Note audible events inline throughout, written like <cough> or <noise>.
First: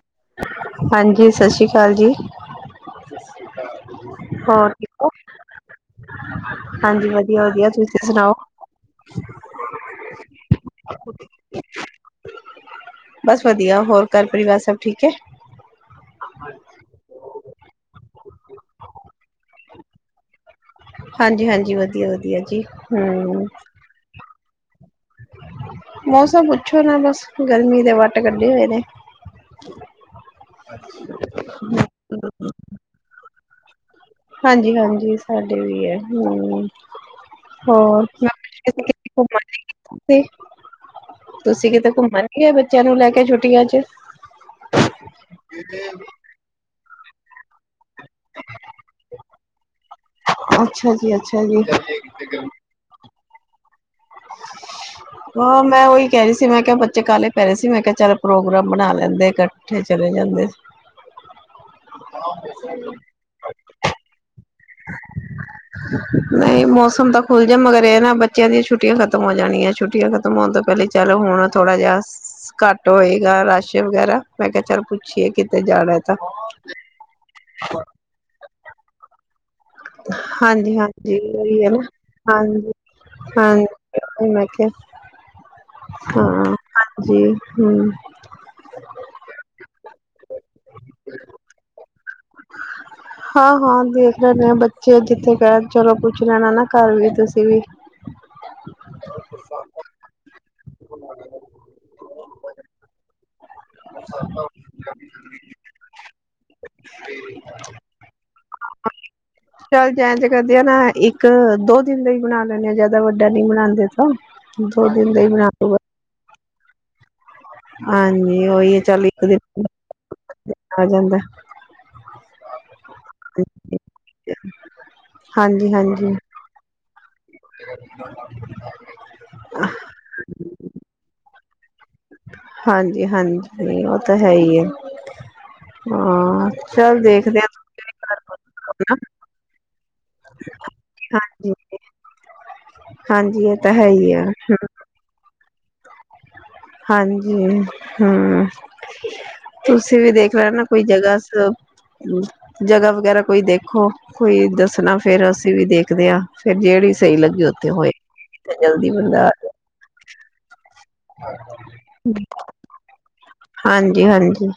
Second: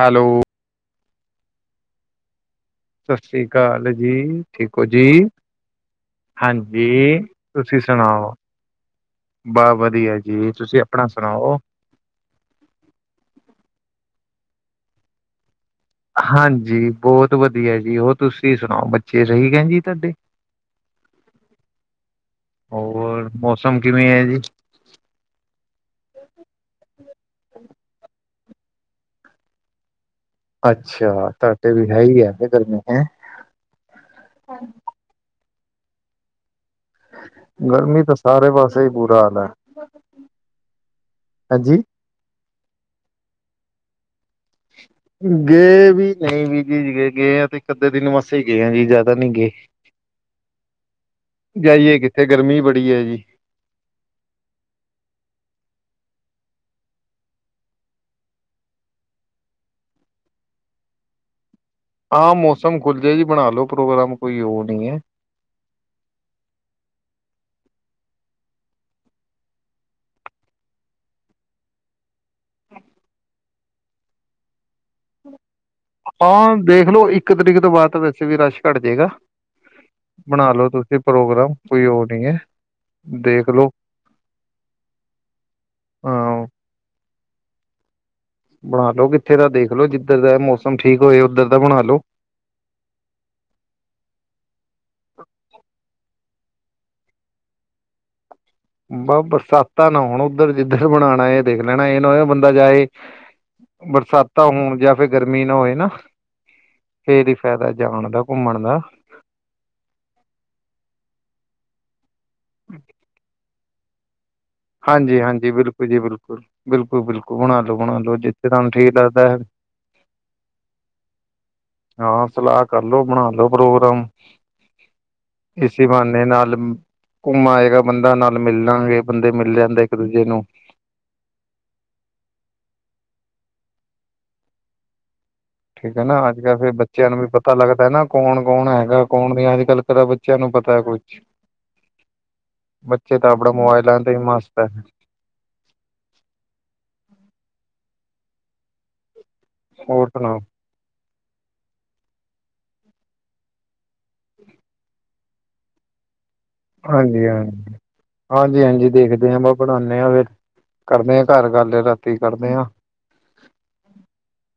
Hello ਹਾਂਜੀ, ਸਤਿ ਸ੍ਰੀ ਅਕਾਲ ਜੀ। ਸਤਿ ਸ੍ਰੀ ਅਕਾਲ ਜੀ, ਠੀਕ ਹੋ ਜੀ? ਹਾਂਜੀ, ਤੁਸੀਂ ਸੁਣਾਓ? ਬਾਹ ਵਧੀਆ ਜੀ, ਤੁਸੀਂ ਅਪਣਾ ਸੁਣਾਓ? ਬਸ ਵਧੀਆ, ਹੋਰ ਘਰ-ਪਰਿਵਾਰ ਸਭ ਠੀਕ ਐ? ਹਾਂਜੀ, ਬਹੁਤ ਵਧੀਆ ਜੀ, ਹੋਰ ਤੁਸੀਂ ਸੁਣਾਓ, ਬੱਚੇ ਸਹੀ ਕੈਂ ਜੀ ਤੁਹਾਡੇ? ਹਾਂਜੀ-ਹਾਂਜੀ, ਵਧੀਆ-ਵਧੀਆ ਜੀ, ਹੋਰ ਹੂੰ ਮੌਸਮ ਕਿਵੇਂ ਐ ਜੀ? ਮੌਸਮ ਪੁੱਛੋ ਨਾ ਬਸ, ਗਰਮੀ ਦੇ ਵੱਟ ਕੱਢੇ ਹੋਏ ਨੇ। ਅੱਛਾ, ਤੁਹਾਟੇ ਵੀ ਹੈਹੀ ਆ, ਗਰਮੀ ਹੈ? ਹਾਂਜੀ-ਹਾਂਜੀ, ਸਾਡੇ ਵੀ ਐ, ਹੂੰ। ਗਰਮੀ ਹੋਰ ਤਾਂ ਸਾਰੇ <unintelligible> ਪਾਸੇ ਹੀ ਬੁਰਾ ਘੁੰਮਣ ਹਾਲ ਹੈ ਨੀ ਗਏ ਤੁਸੀ? ਤੁਸੀਂ ਹਾਂਜੀ ਕਿਤੇ ਘੁੰਮਨ ਨੀ ਗੇ, ਬੱਚਿਆਂ ਨੂੰ ਲੈਕੇ ਛੁੱਟੀਆਂ'ਚ? ਗਏ ਵੀ, ਨਹੀਂ ਵੀ ਜੀ ਗਏ ਆਂ ਤੇ ਇੱਕ-ਅੱਧੇ ਦਿਨ ਵਾਸਤੇ ਈ ਗਏ ਆਂ ਜੀ, ਜ਼ਿਆਦਾ ਨੀ ਗਏ। <inaudible> ਅੱਛਾ ਜੀ, ਅੱਛਾ ਜੀ। ਵਧੀਆ ਜੀ। <inaudible> ਹਾਂ, ਮੈਂ ਉਹੀ ਕਹਿ ਰਹੀ ਸੀ, ਮੈਂ ਕਿਹਾ ਬੱਚੇ ਕਾਹਲੇ ਪੈ ਰਹੇ ਸੀ, ਮੈਂ ਕਿਹਾ ਚੱਲ ਪ੍ਰੋਗਰਾਮ ਬਣਾ ਲੈਂਦੇ ਕ ਕੱਠੇ ਚਲੇ ਜਾਂਦੇ। ਹਾਂ ਮੌਸਮ ਖੁੱਲ ਜੇ ਜੀ, ਬਣਾਲੋ ਪ੍ਰੋਗਰਾਮ ਕੋਈ ਉਹ ਨਹੀਂ ਏ। ਨਹੀਂ ਮੌਸਮ ਤਾਂ ਖੁੱਲਜੇ, ਮਗਰ ਇਹ ਨਾ ਬੱਚਿਆਂ ਦੀਆਂ ਛੁੱਟੀਆਂ ਖਤਮ ਹੋ ਜਾਣੀਆਂ, ਛੁੱਟੀਆਂ ਖ ਖਤਮ ਹੋਣ ਤੋਂ ਪਹਿਲੇ ਈ, ਚੱਲੋ ਹੁਣ ਥੋੜਾ ਜਾ ਘੱਟ ਹੋਏਗਾ ਰਸ਼ ਵਗੈਰਾ, ਮੈਂ ਕਿਹਾ ਚੱਲ ਪੁੱਛੀਏ ਕਿ ਹਾਂ ਦੇਖਲੋ, ਇੱਕ ਤਰੀਕ ਤੋਂ ਬਾਅਦ ਤਾਂ ਵੈਸੇ ਵੀ ਰਸ਼ ਘੱਟ ਜੇਗਾ। ਬਣਾ ਲੋ ਤੁਸੀਂ ਹਾਂਜੀ-ਹਾਂਜੀ, ਪ੍ਰੋਗਰਾਮ ਓਈ ਐ ਨਾ, ਕੋਈ ਉਹ ਨਹੀਂ ਹੈ ਹਾਂਜੀ, ਦੇਖ ਲੋ ਹਾਂ ਮੈਂ ਕਿਹਾ, ਹਾਂ, ਹਾਂਜੀ, ਹੂੰ। ਬਣਾਲੋ ਕਿੱਥੇ ਦਾ, ਦੇਖਲੋੋ, ਜਿੱਧਰ ਦਾ ਮੌਸਮ ਠੀਕ ਹੋਏ, ਉੱਧਰ ਦਾ ਬਣਾਲੋ। ਹਾਂ-ਹਾਂ ਦੇਖ ਲੈਂਦੇ ਆ, ਬੱਚੇ ਜਿੱਥੇ ਕਹਿਣ ਚਲੋ ਪੁੱਛ ਲੈਣਾ ਨਾ, ਘਰ ਵੀ ਤੁਸੀਂ ਵੀ। ਬਸ ਬਰਸਾਤਾ ਨਾ ਹੋਣ, ਉੱਧਰ, ਜਿੱਧਰ ਬਣਾਣਾ ਏ, ਇਹ ਦੇਖ ਲੈਣਾ ਇਹ ਨਾ ਹੋਏ ਬੰਦਾ ਜਾਏ ਬਰਸਾਤਾਂ ਹੋਣ, ਜਾਂ ਫਿਰ ਗਰਮੀ ਨਾ ਹੋਏ ਨਾ। ਫੇਰ ਈ ਫਾਇਦਾ ਏ, ਜਾਣ ਦਾ ਘੁੰਮਣ ਦਾ। ਚੱਲ ਜੈ ਐਂਜ ਕਰਦੇ ਆ ਨਾ, ਇੱਕ-ਦੋ ਦਿਨ ਲਈ ਬਣਾ ਲੈਂਨੇ ਆ, ਜਿਆਦਾ ਵੱਡਾ ਨੀ ਬਣਾਂਦੇ ਤਾਂ, ਦੋ ਦਿਨ ਹਾਂਜੀ ਦਾ ਈ ਬਣਾ ਹਾਂਜੀ ਲ ਬਿਲਕੁਲ ਜੀ, ਬਿਲਕੁਲ, ਬਿਲਕੁਲ-ਬਿਲਕੁਲ, ਹੁਣ ਹਾਂਜੀ, ਓਈ ਏ, ਚੱਲ ਇੱਕ ਦਿਨ <inaudible> ਆ ਜਾਂਦਾ। ਹਾਂ ਸਲਾਹ ਕਰਲੋ, ਬਣਾਲੋੋ ਪ੍ਰੋਗਰਾਮ। ਹਾਂਜੀ ਇਸੀ ਹਾਂਜੀ ਬਹਾਨੇ ਨਾਲ ਘੁੰਮ ਆਏਗਾ ਬੰਦਾ, ਨਾਲ ਮਿਲ ਲਾਂਗੇ, ਬੰਦੇ ਮਿਲ ਜਾਂਦੇ ਇੱਕ-ਦੂਜੇ ਨੂੰ। ਹਾਂਜੀ-ਹਾਂਜੀ, ਉਹ ਤਾ ਹੈਈ ਏ। ਠੀਕ ਆ ਨਾ, ਅੱਜ-ਕਲ ਫੇਰ ਬੱਚਿਆਂ ਨੂੰ ਵੀ ਹਾਂ ਪਤਾ ਲੱਗਦਾ ਨਾ ਕਰਕੇ ਕੌਣ-ਕੌਣ ਹੈਗਾ, ਕੌਣ ਦੀ ਅੱਜ-ਕੱਲ ਤਰਾ ਬੱਚਿਆਂ ਨੂੰ ਪਤਾ ਏ, ਕੁਛ। ਹਾਂਜੀ ਬੱਚੇ ਤਾਂ ਹਾਂਜੀ ਅਪਣਾ ਇਹ ਹੈ ਮੋਬਾਈਲ ਹੀ ਤੇ ਈ ਆ ਮਸਤ ਹੈ। ਹਾਂਜੀ, ਹੂੰ ਤੁਸੀਂ ਹੋਰ ਵੀ ਦੇਖ ਸੁਣਾਓ ਲੈਨਾ। ਕੋਈ ਜਗ੍ਹਾ ਸਭ, ਜਗ੍ਹਾ ਵਗੈਰਾ ਕੋਈ ਦੇਖੋ। ਕੋਈ ਦੱਸਨਾ ਫੇਰ ਅਸੀਂ ਵੀ ਦੇਖਦੇ ਆ ਫੇਰ ਜੇਹੜੀ ਸਹੀ ਹਾਂਜੀ ਹਾਂ ਲੱਗੀ ਉੱਥੇ ਹੋਏ ਤੇ ਜਲਦੀ ਬੰਦਾ। ਬਣਾਨੇ ਆ ਫੇਰ ਕਰਦੇ ਆ ਘਰ ਗੱਲ, ਰਾਤੀ ਕਰਦੇ ਹਾਂ। ਹਾਂਜੀ-ਹਾਂਜੀ।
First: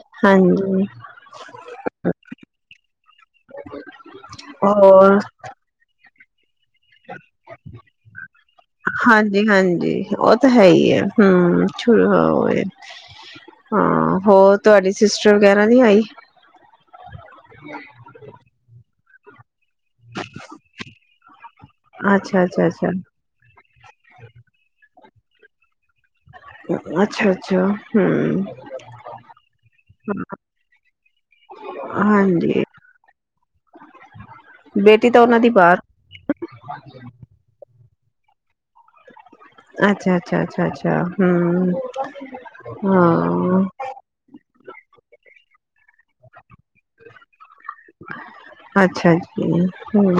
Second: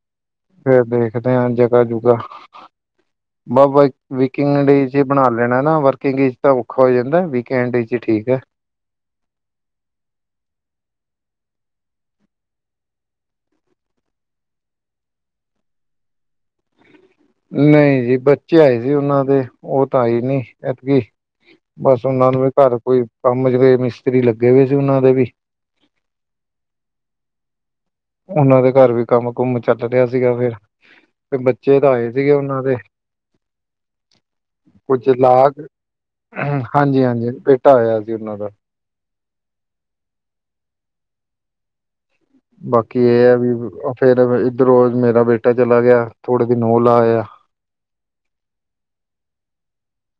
ਫੇਰ ਦੇਖਦੇ ਹਾਂ ਜਗਾ ਜੁਗਾ, ਬਾ ਵਿਕਿੰਗ ਡੇ ਚ ਹੋਰ ਬਣਾ <unintelligible> ਨਾ ਵਰਕਿੰਗ ਚ ਤਾਂ ਔਖਾ ਹੋ ਜਾਂਦੇ ਵੀਕਐਂਡ ਵਿਚ ਠੀਕ ਹੈ। ਹਾਂਜੀ-ਹਾਂਜੀ ਉਹ ਤੇ ਹੈ ਈ ਏ, ਹੂੰ ਸ਼ੁਰੂ ਹੋ ਏ ਹਾਂ, ਹੋਰ ਤੂਹਾਡੀ ਸਿਸਟਰ ਵਗੈਰਾ ਨੀ ਆਈ ਨਈ ਜੀ ਬੱਚੇ ਆਏ ਸੀ ਉਹਨਾਂ ਦੇ। ਉਹ ਤਾਂ ਆਈ ਨੀ ਐਤਕੀਂ ਬਸ ਉਹਨਾ ਨੂੰ ਅੱਛਾ ਵੀ ਅੱਛਾ ਘਰ ਕੋਈ। ਕੰਮ ਜਿਵੇਂ ਮਿਸਤਰੀ ਲੱਗੇ ਹੋਏ ਸੀ ਉਹਨਾਂ ਦੇ ਵੀ। ਅੱਛਾ-ਅੱਛਾ। ਉਹਨਾਂ ਦੇ ਘਰ ਵੀ ਕੰਮ ਕੁੁੰਮ ਚੱਲ ਰਿਹਾ ਸੀਗਾ ਫੇਰ। ਬੱਚੇ ਤਾਂ ਆਏ ਸੀਗੇ ਉਹਨਾਂ ਹਾਂਜੀ ਦੇ। ਬੇਟੀ ਤਾਂ ਉਹਨਾਂ ਦੀ ਬਾਹਰ। ਹਾਂਜੀ-ਹਾਂਜੀ, ਬੇਟਾ ਆਇਆ ਸੀ ਉਹਨਾਂ ਦਾ। ਅੱਛਾ, ਅੱਛਾ, ਅੱਛਾ, ਅੱਛਾ ਹੂੰ। ਬਾਕੀ ਇਹ ਹੈ ਵੀ, ਫੇਰ ਇੱਧਰੋਂ ਮੇਰਾ ਬੇਟਾ ਚਲਾ ਗਿਆ ਥੋੜੇ ਦਿਨ ਉਹ ਲਾਇਆ। ਅੱਛਾ ਜੀ, ਹੂਮ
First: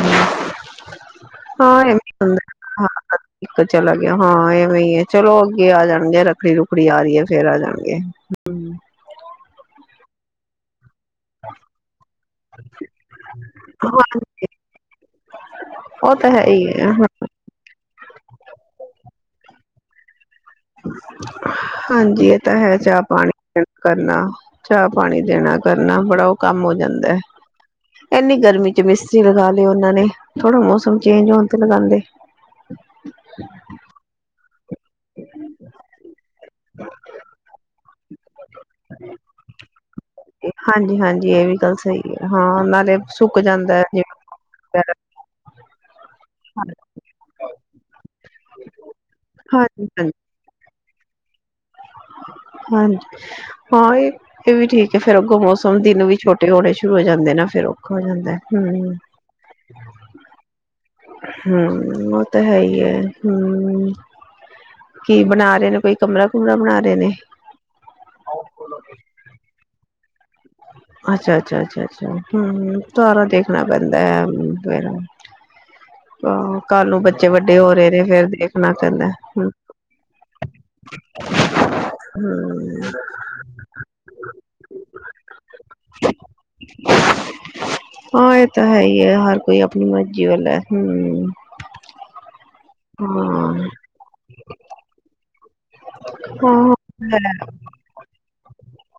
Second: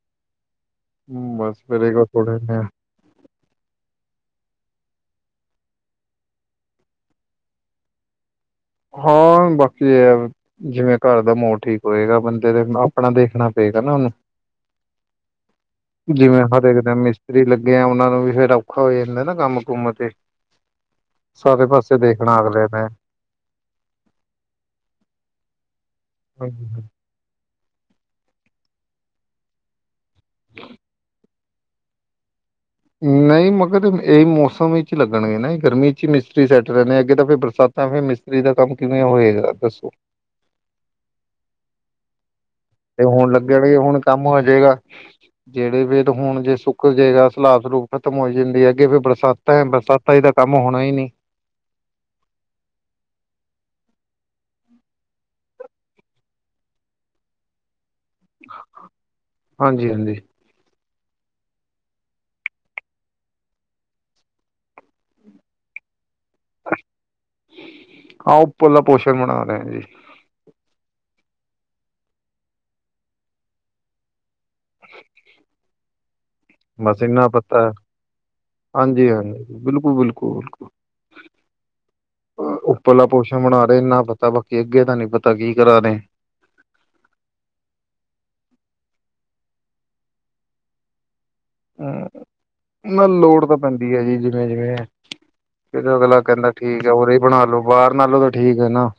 ਬਸ ਫਿਰ ਹਾਂ ਇਹ ਇੱਕ <inaudible> ਥੋੜੇ ਇੱਕ ਚਲਾ ਗਿਆ ਹਾਂ, ਇਹਵੇਂ ਈ ਐ ਚਲੋ ਅੱਗੇ ਆ ਜਾਣਗੇ ਰੱਖੜੀ ਰੁੱਖੜੀ ਆ ਰਹੀ ਹੈ ਫੇਰ ਆ ਜਾਣਗੇ <unintelligible> ਹਾਂ ਬਾਕੀ ਏ ਜਿਵੇਂ ਘਰ ਦਾ ਮੋਹਲ ਠੀਕ ਹੋਏਗਾ ਬੰਦੇ ਦੇ ਆਪਣਾ ਦੇਖਣਾ ਪਏਗਾ ਨਾ ਉਹਨੂੰ ਉਹ ਤਾਂ ਹੈ ਜਿਵੇਂ ਹੀ ਹਰੇਕ ਹੈ ਟੇਮ ਮਿਸ ਤਰੀ ਲੱਗੇ ਐ ਉਹਨਾ ਦਾ ਵੀ ਫੇਰ ਔਖਾ ਹੋ ਜਾਂਦਾ ਨਾ ਕੰਮ ਕੁਮ ਤੇ ਸਾਰੇ ਪਾਸੇ ਹਾਂਜੀ ਦੇਖਣਾ ਇਹ ਤੇ ਅਗਲੇ ਹੈ, ਨੇ ਚਾਹ ਪਾਣੀ ਦੇ ਕਰਨਾ ਚਾਹ ਪਾਣੀ ਦੇਣਾ ਕਰਨਾ ਬੜਾ ਉਹ ਕੰਮ ਹਾਂਜੀ, ਹੋ ਹਾਂਜੀ। ਜਾਂਦੇ ਏਨੀ ਗਰਮੀ ਚ ਮਿਸਤਰੀ ਲਗਾ ਲਏ ਉਹਨਾਂ ਨੇ, ਥੋੜ੍ਹਾ ਮੌਸਮ ਚੇਂਜ ਹੋਨ ਤੇ ਲਗਾਦੇ ਨਹੀਂ ਮਗਰ ਏਈ ਮੌਸਮ ਵਿੱਚ ਲੱਗਣਗੇ ਨਾ, ਗਰਮੀ ਚ ਈ ਮਿਸਤਰੀ ਸੈੱਟ ਰਹਿਨੇ ਅੱਗੇ ਤਾਂ ਫੇਰ ਬਰਸਾਤ ਤਾਂ ਫਿਰ ਮਿਸਤਰੀ ਦਾ ਕੰਮ ਕਿਵੇਂ ਹੋਏਗਾ, ਦੱਸੋ ਹਾਂਜੀ, ਹਾਂਜੀ ਇਹ ਵੀ ਗੱਲ ਸਹੀ ਹੈ, ਹਾਂ ਨਾਲ ਤੇ ਹੋਣ ਲੱਗਣਗੇ ਹੁਣ ਕੰਮ ਹੋ ਜੇਗਾ ਵਗੈਰਾ ਜੇਹੜੇ ਵੇਦ ਹੁਨ ਜੇ ਸੁੱਕ ਜੇਗਾ ਸਲਾਬ ਸਲੂਬ ਖ਼ਤਮ ਹੋ ਜਾਂਦੀ ਹੈ ਅੱਗੇ ਫੇਰ ਬਰਸਾਤਾ ਏ ਹਾਂਜੀ ਹਾਂਜੀ ਬਰਸਾਤਾਂ ਇਚ ਕੰਮ ਹੋਣਾ ਈ ਨੀ ਹਾਂਜੀ ਹਾਂ ਇਹ ਇਹ ਵੀ ਠੀਕ ਹੈ ਫੇਰ ਅੱਗੋਂ ਮੌਸਮ ਦਿਨ ਵੀ ਛੋਟੇ ਹੋਣੇ ਸ਼ੁਰੂ ਹੋ ਜਾਂਦੇ ਨਾ ਫੇਰ ਔਖਾ ਹੋ ਜਾਂਦਾ ਹਮ ਹਾਂਜੀ ਹਾਂਜੀ ਹਮ ਉਹ ਤੇ ਹੈ ਈ ਹੈ, ਹਮ ਕੀ ਬਣਾ ਰਹੇ ਨੇ ਕੋਈ ਕਮਰਾ ਕੂਮਰਾ ਬਣਾ ਰਹੇ ਨੇ ਹਾਂ ਉਪਲਾ ਪੋਸ਼ਣ ਬਣਾ ਰਹੇ ਜੀ ਅੱਛਾ, ਅੱਛਾ, ਅੱਛਾ, ਅੱਛਾ, ਹੂੰ, ਸਾਰਾ ਦੇਖਣਾ ਪੈਂਦਾ ਐ ਫੇਰ। ਆਹ ਕੱਲ ਨੂੰ ਬਸ ਬੱਚੇ ਇੰਨਾ ਵੱਡੇ ਪਤਾ ਹੋ ਰੇ ਨੇ ਫੇਰ ਦੇਖਨਾ ਪੈਂਦਾ, ਹਾਂਜੀ ਹਾਂਜੀ ਹੂੰ। ਬਿਲਕੁਲ ਬਿਲਕੁਲ ਬਿਲਕੁਲ ਉੱਪਰਲਾ ਪੋਸ਼ਨ ਬਨਾ ਰੇ ਇੰਨਾ ਪਤਾ, ਬਾਕੀ ਅੱਗੇ ਦਾ ਨੀ ਪਤਾ ਕੀ ਕਰਾ ਰੇ। ਹਾਂ ਐ ਤਾਂ ਹੈ ਈ ਐ ਹਰ ਕੋਈ ਅਪਨੀ ਮਰਜੀ ਵਾਲਾ ਐ ਹੂੰ। ਹੂੰ, ਨਾ ਲੋੜ ਤਾਂ ਪੈਂਦੀ ਐ ਜੀ ਜਿਵੇਂ-ਜਿਵੇਂ। ਫੇਰ ਅਗਲਾ ਕੈਂਦਾ ਹਾਂ ਠੀਕ ਏ ਉਰੇ ਈ ਬਣਾ ਲੋ। ਬਾਰ ਨਾਲੋਂ ਤਾਂ ਠੀਕ ਐ ਨਾ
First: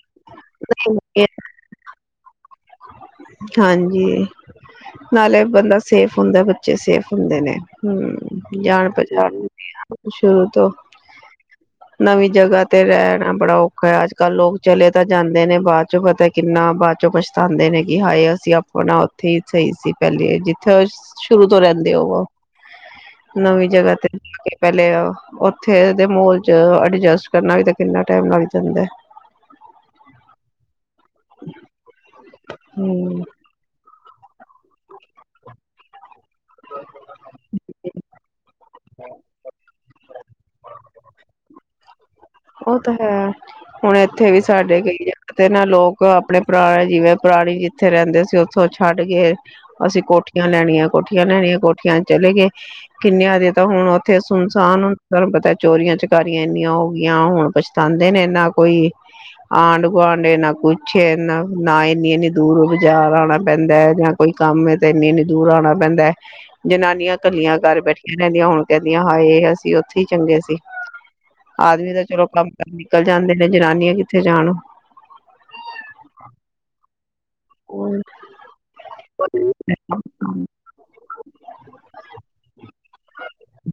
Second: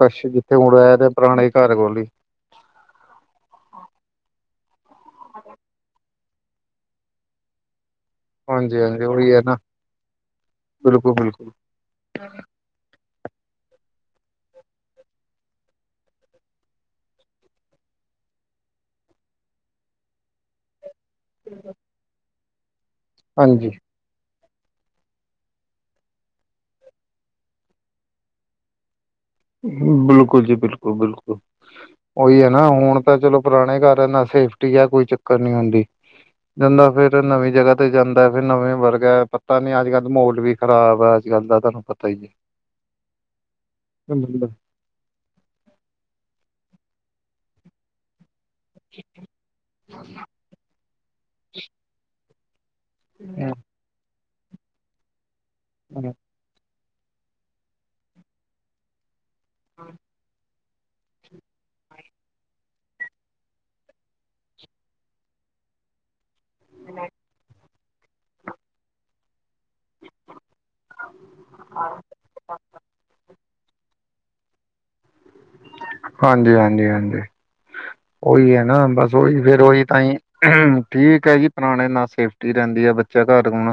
ਕਸ਼ ਜਿੱਥੇ ਹੁਨ ਰੈ ਰੇ ਹਾਂ ਪੁਰਾਣੇ ਘਰ ਕੋੋਲ ਈ। ਹਾਂਜੀ। ਨਾਲੇ ਬੰਦਾ ਸੇਫ ਹੁੰਦਾ, ਬੱਚੇ ਸੇਫ ਹੁੰਦੇ ਨੇ ਹੂੰ। ਹਾਂਜੀ ਜਾਣ ਹਾਂਜੀ ਉਹੀ ਪਚਾਣ ਹੈ ਨਾ ਹੁੰਦੀ ਐ ਸ਼ੁਰੂ ਤੋਂ, ਬਿਲਕੁਲ ਬਿਲਕੁਲ ਨਵੀਂ ਜਗ੍ਹਾ। ਤੇ ਰੈਣਾ ਬੜਾ ਔਖਾ ਐ ਅੱਜ-ਕੱਲ ਲੋਕ ਚਲੇ ਤਾਂ ਜਾਂਦੇ ਨੇ ਬਾਦ ਚੋਂ ਪਤਾ ਕਿੰਨਾ ਬਾਦ ਚੋਂ ਪਛ ਤਾਂਦੇ ਨੇ ਕਿ ਹਾਏ ਅਸੀਂ ਆਪਣਾ ਓਥੇ ਈ ਸਈ ਸੀ ਪੈਲੇ ਜਿੱਥੇ ਸ਼ੁਰੂ ਤੋਂ ਰੈਂਦੇ ਹੋਵੋ ਨਵੀਂ ਹਾਂਜੀ ਜਗ੍ਹਾ ਤੇ ਮਤਲਬ ਕਿ ਪੈਲੇ ਓਥੇ ਦੇ ਮਾਹੋਲ' ਚ ਅਡਜਸਟ ਕਰਨਾ ਵੀ ਤੇ ਕਿੰਨਾ ਟਾਈਮ ਲੱਗ ਜਾਂਦੈ। ਬਿਲਕੁਲ ਜੀ ਬਿਲਕੁਲ, ਬਿਲਕੁਲ ਓਈ ਐ ਨਾ ਹੁਣ ਤਾਂ ਹਮ ਚਲੋ ਪੁਰਾਣੇ ਘਰ ਏਨਾਂ ਸੇਫਟੀ ਐ ਕੋਈ ਚੱਕਰ ਨੀ ਹੁੰਦੀ। ਜਾਂਦਾ ਫੇਰ ਨਵੀਂ ਜਗ੍ਹਾ ਤੇ ਜਾਂਦਾ ਫੇਰ ਨਵੇਂ ਵਰਗਾ ਐ, ਪਤਾ ਨੀ ਅੱਜ-ਕੱਲ ਮੋਹਲ ਵੀ ਖਰਾਬ ਐ ਅੱਜ-ਕੱਲ ਦਾ ਤੁਆਨੂੰ ਪਤਾ ਈ ਐ। ਓ ਤਾਂ ਹੈ ਹੁਣ ਏਥੇ ਵੀ ਸਾਡੇ ਕਈ ਜ ਤੇ ਨਾ ਲੋਕ ਆਪਣੇ ਪੁਰਾਣੇ ਜਿਵੇਂ ਪੁਰਾਣੀ ਜਿੱਥੇ ਰੈਂਦੇ ਸੀ ਓਥੋਂ ਛੱਡ ਕੇ ਅਸੀਂ ਕੋਠੀਆਂ ਲੈਣੀਆਂ, ਕੋਠੀਆਂ ਲੈਣੀਆਂ ਕੋਠੀਆਂ 'ਚ ਚਲੇ ਗਏ ਕਿੰਨਿਆਂ ਦੇ ਤਾਂ ਹੁਣ ਏਥੇ ਸੁਨਸਾਨ ਹੂਨ ਤੁਆਨੁ ਪਤਾ ਚੋਰੀਆਂ ਚਕਾਰੀਆਂ ਇੰਨੀਆਂ ਹੋਗ ਗਿਆਂ ਹੁਣ ਪਛਤਾਾਂਂਦੇ ਨੇ, ਨਾ ਕੋਈ ਆਂਢ ਗੁਆਂਢ ਏ ਨਾ ਕੋਈ ਪਿੱਛੇ ਏਨਾਂ, ਨਾ ਇੰਨੀ ਇਨੀ ਦੂਰੋਂ ਬਾਜ਼ਾਰ ਆਣਾ ਪੈਂਦਾ ਐ ਯਾ ਕੋਈ ਕੰਮ ਤੇ ਇੰਨੀ ਇੰਨੀ ਦੂਰ ਆਣਾ ਪੈਂਦਾ ਐ। ਜਨਾਨੀਆਂ ਕੱਲੀਆਂ ਘਰ ਬੈਠੀਆਂ ਰਹਿੰਦੀਆਂ ਹੁਣ ਕੈਂਦੀਆਂ ਹਾਏ ਅਸੀਂ ਓਥੇ ਈ ਚੰਗੇ ਸੀ। ਆਦਮੀ ਤਾਂ ਚਲੋ ਕੰਮ-ਕਾਰ ਨਿਕਲ ਜਾਂਦੇ ਨੇ ਜਨਾਨੀਆਂ ਕਿੱਥੇ ਜਾਨ। ਹਾਂਜੀ-ਹਾਂਜੀ, ਹਾਂਜੀ। ਔਰ ਉਈ ਐ ਨਾ, ਬਸ ਓਈ ਫੇਰ ਓਈ ਤਾਂ ਈ, ਠੀਕ ਐ ਜੀ ਪੁਰਾਣੇ ਨਾਲ ਸੇਫ ਟੀ ਰੈਂਦੀ ਐ ਬੱਚਾ ਘਰ ਹੋਣ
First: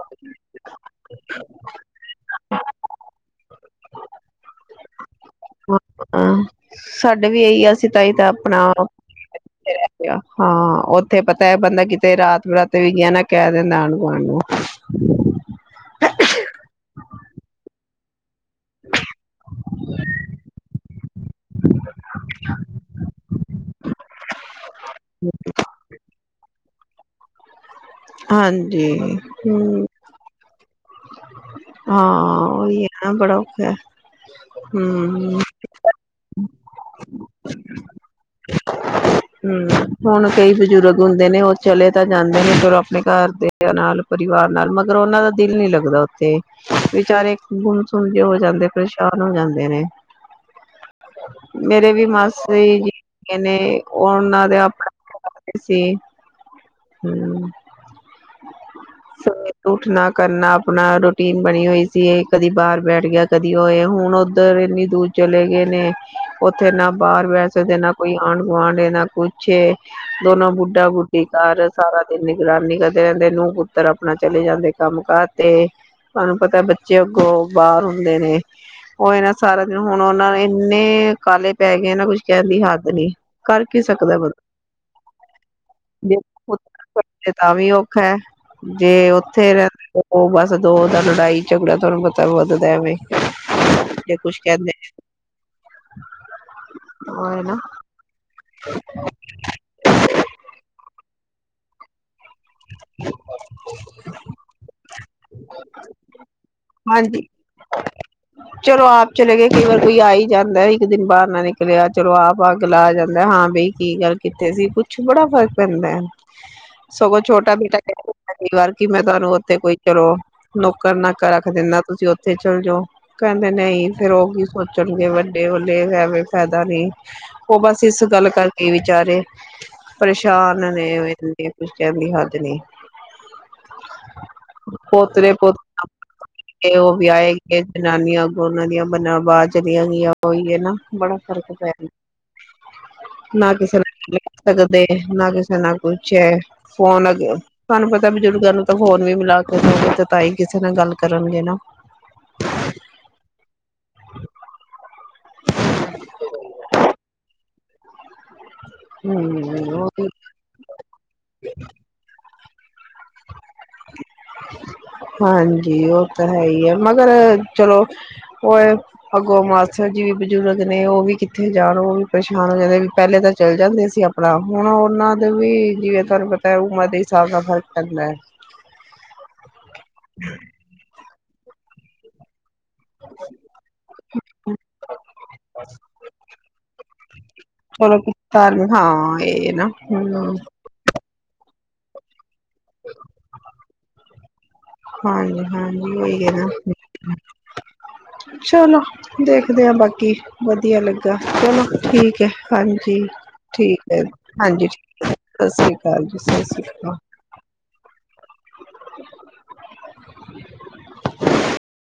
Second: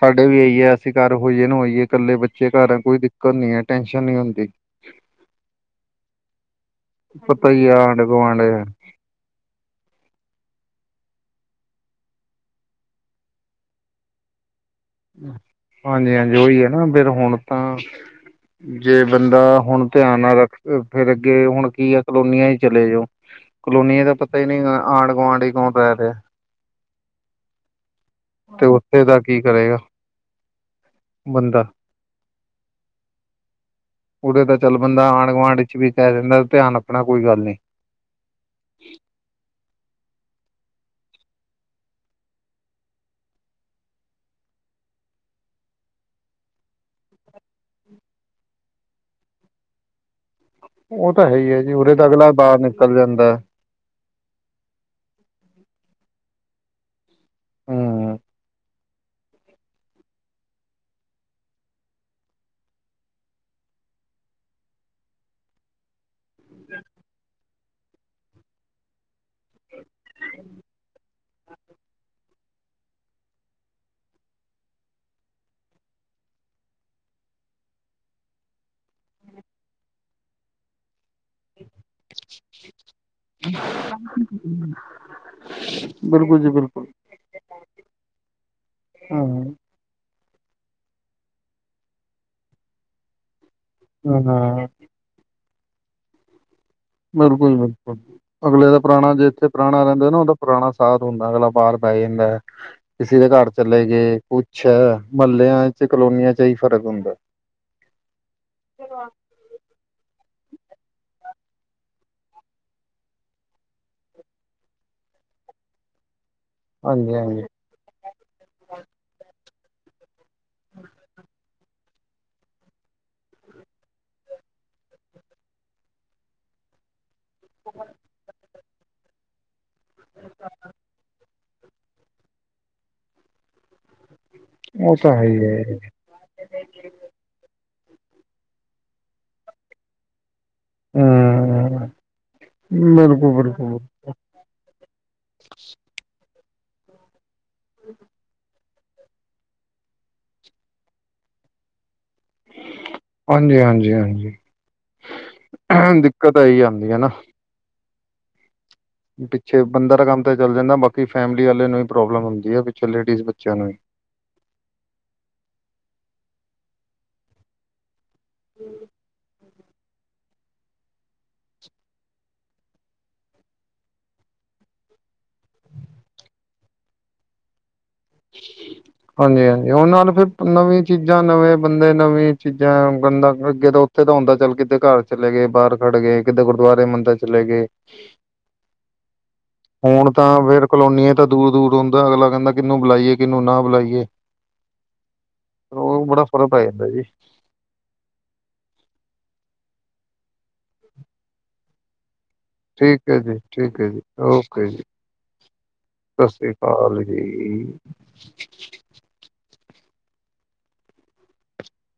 ਸਾਡੇ ਵੀ ਏਈ ਐ, ਅਸੀਂ ਘਰ ਹੋਈਐ ਨ ਹੋਈਐ ਕੱਲੇ ਬੱਚੇ ਘਰ ਕੋਈ ਦਿੱਕਤ ਨੀ ਐ, ਟੈਨਸ਼ਨ ਨੀ ਹੁੰਦੀ। <unintelligible> ਸਾਡੇ਼ ਵੀ ਪਤਾ ਏਈ ਹੀ ਐ, ਆ ਅਸੀਂ ਆਂਢ ਤਾਂ ਈ ਤੇ ਗੁਆਂਢ ਆਪਨਾ <inaudible> ਏਥੇ ਰੈਨੇ ਆਂ, ਹਾਂ ਓਥੇ ਪਤਾ ਐ ਬੰਦਾ ਕਿਤੇ ਰਾਤ-ਬਰਾਤੇ ਵੀ ਗਯਾ ਨਾ ਕੈ ਦੇਂਦਾ ਆਂਢ-ਗੁਆਂਢ ਨੂੰ। ਹਾਂਜੀ-ਹਾਂਜੀ ਓਈ ਐ ਨਾ ਫੇਰ ਹੁਣ ਤਾਂ ਜੇ ਬੰਦਾ ਹੁਨ ਧਿਆਨ ਨਾ ਰੱਖ ਫੇਰ ਅੱਗੇ ਹੁਨ ਕਿ ਆ ਕਲੋਨੀਆਂ 'ਚ ਚਲੇ ਜੋ ਕਲੋਨੀਆ ਦਾ ਪਤਾ ਈ ਨੀ ਹੈਗਾ ਆਂਢ -ਗੁਆਂਢ 'ਚ ਕੌਣ ਰੈ ਰੇਆ? ਤੇ ਹਾਂਜੀ ਓਥੇ ਦਾ ਕੀ ਕਰੇਗਾ, ਹੂੰ ਬੰਦਾ? ਹਾਂ ਓਈ ਐ ਨਾ ਬੜਾ ਔਖਾ ਐ। ਉਰੇ ਤਾਂ ਚੱਲ ਬੰਦਾ ਆਂਢ-ਗੁਆਂਢ 'ਚ ਵੀ ਕੈ ਦੇਂਦਾ ਧਿਆਨ ਰੱਖਣਾ ਕੋਈ ਗੱਲ ਨੀ। ਹੂੰ, ਹੁਨ ਕਈ ਬੁਜ਼ੁਰਗ ਹੁੰਦੇ ਨੇ ਓ ਚਲੇ ਤਾਂ ਜਾਂਦੇ ਨੇ <unintelligible> ਆਪਨੇ ਘਰ ਦੇ ਬੰਦੇਆਂ ਨਾਲ, ਪਰਿਵਾਰ ਨਾਲ ਮਗਰ ਓਨਾਂ ਦਾ ਦਿਲ ਨੀ ਲੱਗ ਦਾ ਓਥੇ ਵਿਚਾਰੇ ਗੁੰਮਸੁਮ ਜੇ ਹੋ ਜਾਂਦੇ ਪਰੇਸ਼ਾਨ ਹੋ ਜਾਂਦੇ ਨੇ। ਉਹ ਤਾਂ ਹੈ ਹੀ ਹੈ ਜੀ ਮੇਰੇ ਉਰੇ ਵੀ ਤਾਂ ਅਗਲਾ ਬਾਹਰ ਮਾਸੀ ਜੀ ਨਿਕਲ ਜਾਂਦਾ ਹੈਗੇ ਹੈ। ਨੇ ਓ ਓਨਾਂ ਦੇ ਆਪ <unintelligible> ਸੀ। ਹੂੰ, ਹੂੰ ਸਵੇਰੇ ਉੱਠਨਾ ਕਰਨਾ ਨਾ ਰੂਟੀਨ ਬਣੀ ਹੋਈ ਸੀ ਏ ਕਦੀ ਬਾਹਰ ਬੈਠ ਗੇਆ ਕਦੀ ਓ ਏ ਹੁਣ ਓਦਰ ਏਨੀ ਦੂਰ ਚਲੇ ਗਏ ਨੇ, ਓਥੇ ਨਾ ਬਾਰ ਬੈ ਨਾ ਕੋਈ ਆਂਡ-ਗੁਆਂਡ ਏ ਨਾ ਕੁੱਛ ਏ। ਦੋਨੋ ਬੁੱਡਾ-ਬੁੱਡੀ ਘਾਰ ਸਾਰਾ ਦਿਨ ਨਿਗਰਾਨੀ ਕਰਦੇ ਰੈਂਦੇ ਨੂੰ-ਪੁੱਤਰ ਆਪਨਾ ਚਲੇ ਜਾਂਦੇ ਕੰਮ-ਕਾਰ ਤੇ ਤੁਆਨੂੰ ਪਤਾ ਬੱਚੇ ਅੱਗੋਂ, ਬਾਰ ਹੁੰਦੇ ਨੇ। ਓ ਏ ਨਾਂ ਸਾਰਾ ਦਿਨ ਹੋਣ ਓਨਾਂ ਐਨੇ, ਕਾਲੇ ਪੈ ਗੇ ਨਾ ਕੁਝ ਕੈਨ ਦੀ ਹਾੱਦ ਨੀ। ਕਰ ਕੀ ਸਕਦਾ ਬੰਦਾ <inaudible> ਬਿਲਕੁਲ ਜੀ ਬਿਲਕੁਲ <unintelligible> ਤਾਂ ਵੀ ਔਖਾ ਐ, ਜੇ ਓਥੇ ਹੂੰ ਰੈ ਓ ਬੱਸ ਦੋ ਦਾ ਲੜਾਈ-ਝਗੜਾ ਤੁਆਨੂੰ ਪਤਾ ਵੱਦਦਾ ਐਵੇ। ਤੇ ਕੁਛ ਹਾਂ ਕੈਂਦੇ ਨੇ ਬਿਲਕੁਲ-ਬਿਲਕੁਲ, ਅਗਲੇ ਦਾ ਪਰਾਣਾ ਜੇ ਏਥੇ ਪਰਾਣਾ ਰੈਂਦਾ ਨਾ ਓਦਾ ਪਰਾਣਾ ਸਾਥ ਹੁੰਦਾ ਅਗਲਾ ਬਾਰ ਬੈ ਜਾਂਦੈ। ਕਿਸੇ ਦੇ ਘਾਰ ਚਲੇ ਗਏ ਕੁਛ ਐ, ਮ੍ਹਲੇਆਂ ਚ ਕਲੋਨੀਆਂ ਚ ਐਈ ਫਰਕ ਹੁੰਦੈ। ਹਾਂਜੀ ਚਲੋ ਆਪ ਚਲੇ ਗਏ ਕਈ ਵਾਰ ਕੋਈ ਆਈ ਜਾਂਦੈ ਇੱਕ ਦਿਨ ਬਾਰ ਨਾ ਨਿਕਲੇਆ ਚਲੋ ਆਪ ਅੱਗਲਾ ਜਾਂਦਾ ਹਾਂ ਬਈ ਕਿ ਗੱਲ ਕਿੱਥੇ ਸੀ ਕੁੱਛ ਬੜਾ ਫ਼ਰਕ ਪੈਂਦੈ, ਹਾਂਜੀ ਸਗੋਂ ਹਾਂਜੀ ਛੋਟਾ ਬੇਟਾ ਕੈਂ ਕਈ ਵਾਰ ਕਿ ਮੈਂ ਤੁਆਨੂੰ ਓਥੇ ਕੋਈ ਚਲੋ, ਨੌਕਰ-ਨਾਕਰ ਰੱਖ ਦੇਨਾ ਤੁਸੀਂ ਓਥੇ ਚੱਲ ਜੋ। ਕੈਂਦਾ ਨਈ ਫੇਰ ਓ ਕੀ ਸੋਚਨਗੇ ਵੱਡੇ ਵਲੇ ਐਵੇਂ ਫੈਦਾ ਨਈ। ਔ ਬਸ ਇਸ ਗੱਲ ਕਰਕੇ ਵਿਚਾਰੇ, ਪਰੇਸ਼ਾਨ ਨੇ <unintelligible> ਫੇਰ ਕੁਝ ਕੈਨ ਦੀ ਹਾੱਦ ਨੀ, ਉਹ ਤਾਂ ਹੈ ਪੋਤਰੇ ਹੀ ਪੁਤ ਹੈ ਤੇ ਓ ਵਿਆਏ ਗੇ ਜਨਾਨੀਆਂ ਅਗੋਂ ਓਨਾਂ ਦੀਆਂ ਬਨਾ ਬਾਰ ਚਲੀਆਂ ਗਈਆਂ ਓਈ ਏ ਨਾ। ਬੜਾ ਫਰਕ ਪੈਂਦਾ ਹਮ ਬਿਲਕੁਲ ਨਾ ਕਿਸੇ ਬਿਲਕੁਲ <unintelligible> ਕਦੋ ਗਏ ਨਾ ਕਿਸੇ ਨਾ ਕੋਈ ਚੈਟ ਫੋਨ ਅਗੇ, ਤੁਆਨੂ ਪਤਾ <unintelligible> ਤੇ ਫੋਨ ਵੀ ਮਿਲਾ ਕੇ ਦੋਗੇ ਤੇ ਤਾਂ ਈ ਕਿਸੇ ਨਾਲ ਗੱਲ ਕਰਨਗੇ ਨਾ। ਹਾਂਜੀ-ਹਾਂਜੀ, ਹਾਂਜੀ ਅਆ ਦਿੱਕਤ ਆਈ ਆਂਦੀ ਐ ਨਾ। <inaudible> ਪਿੱਛੇ ਹੂੰ ਉਹ ਬੰਦਾ ਤਾ ਤੇ ਕੰਮ ਤਾਂ ਚੱਲ ਜਾਂਦਾ ਬਾਕੀ ਫੈਮਲੀ ਆਲੇ ਨੂੰ ਇ ਪ੍ਰੋਬਲਮ ਹੁੰਦੀ ਐ ਪਿੱਛੇ ਲੇਡੀਜ਼ ਬੱਚੇਆਂ ਨੂੰ ਈ। ਹਾਂਜੀ, ਓ ਤਾ ਹੈ ਈ ਐ ਮਗਰ, ਚਲੋ ਓ ਐ, ਅਗੋਂ ਮਾ- ਅੱਛਾ ਜੀ ਵੀ ਬਜ਼ੁਰਗ ਨੇ ਓ ਵੀ ਕਿੱਥੇ ਜਾਨ ਓ ਵੀ ਪਰੇਸ਼ਾਨ ਹੋ ਜਾਂਦੇ ਵੀ ਪੈਲੇ ਤਾਂ ਚੱਲ ਜਾਂਦੇ ਸੀ ਆਪ ਪਲਾ ਹੁਣ ਓਨਾਂ ਦੇ ਵੀ, ਜਿਵੇਂ ਤੁਆਨੂੰ ਪਤਾ ਐ ਉਮਰ ਦੇ ਹਿਸਾਬ ਨਾਲ ਫਰਕ ਪੈਂਦੈੈੈ। ਹਾਂਜੀ-ਹਾਂਜੀ, ਓਨਾਂ ਨੂੰ ਫਿਰ ਨਵੀਂ ਚੀਜ਼ਾਂ ਨਵੇਂ ਬੰਦੇ ਨਵੀਂ ਚੀਜਾ ਬੰਦਾ ਅੱਗੇ ਤਾਂ ਓਥੇ ਦਾ ਹੁੰਦਾ ਚੱਲ ਕਿਤੇ ਘਾਰ ਚਲੇ ਗੇ ਬਾਰ ਖੜ ਗੇ ਕਿੱਤੇ ਗੁਰਦੁਆਰੇ ਮੰਦਰ 'ਚ ਚਲੇ ਗੇ। ਚਲੋ <unintelligible> ਏ ਏ ਨਾ ਹੂੰ ਹੁਣ ਤਾਂ ਫੇਰ ਕਲੋਨੀਆਂ ਤਾਂ ਦੂਰ-ਦੂਰ ਹੁੰਦਾ ਅਗਲਾ ਕੈਂਦਾ ਕਿਨੂੰ ਬੁਲਾਈਏ ਕਿਨੂੰ ਨਾ ਬੁਲਾਈਏ। ਹਾਂਜੀ-ਹਾਂਜੀ, ਉਹ ਓਈ ਬੜਾ ਏ ਨਾ। ਫ਼ਰਕ ਪੈ ਜਾਂਦਾ <inaudible> ਚਲੋ ਦੇਖਦੇ ਆਂ ਬਾਕੀ ਵਦੀਆ ਲੱਗਾ ਚਲੋ ਠੀਕ ਏ। ਹਾਂਜੀ, ਠੀਕ ਹੈ ਜੀ ਹੈ ਠੀਕ ਜੀ ਏ ਓਕੇ ਹਾਂਜੀ ਜੀ ਠੀਕ ਏ ਸਸ੍ਰੀ ਕਾਲ ਜੀ ਸਸ ਸ੍ਰੀ ਕਾਲ। <unintelligible>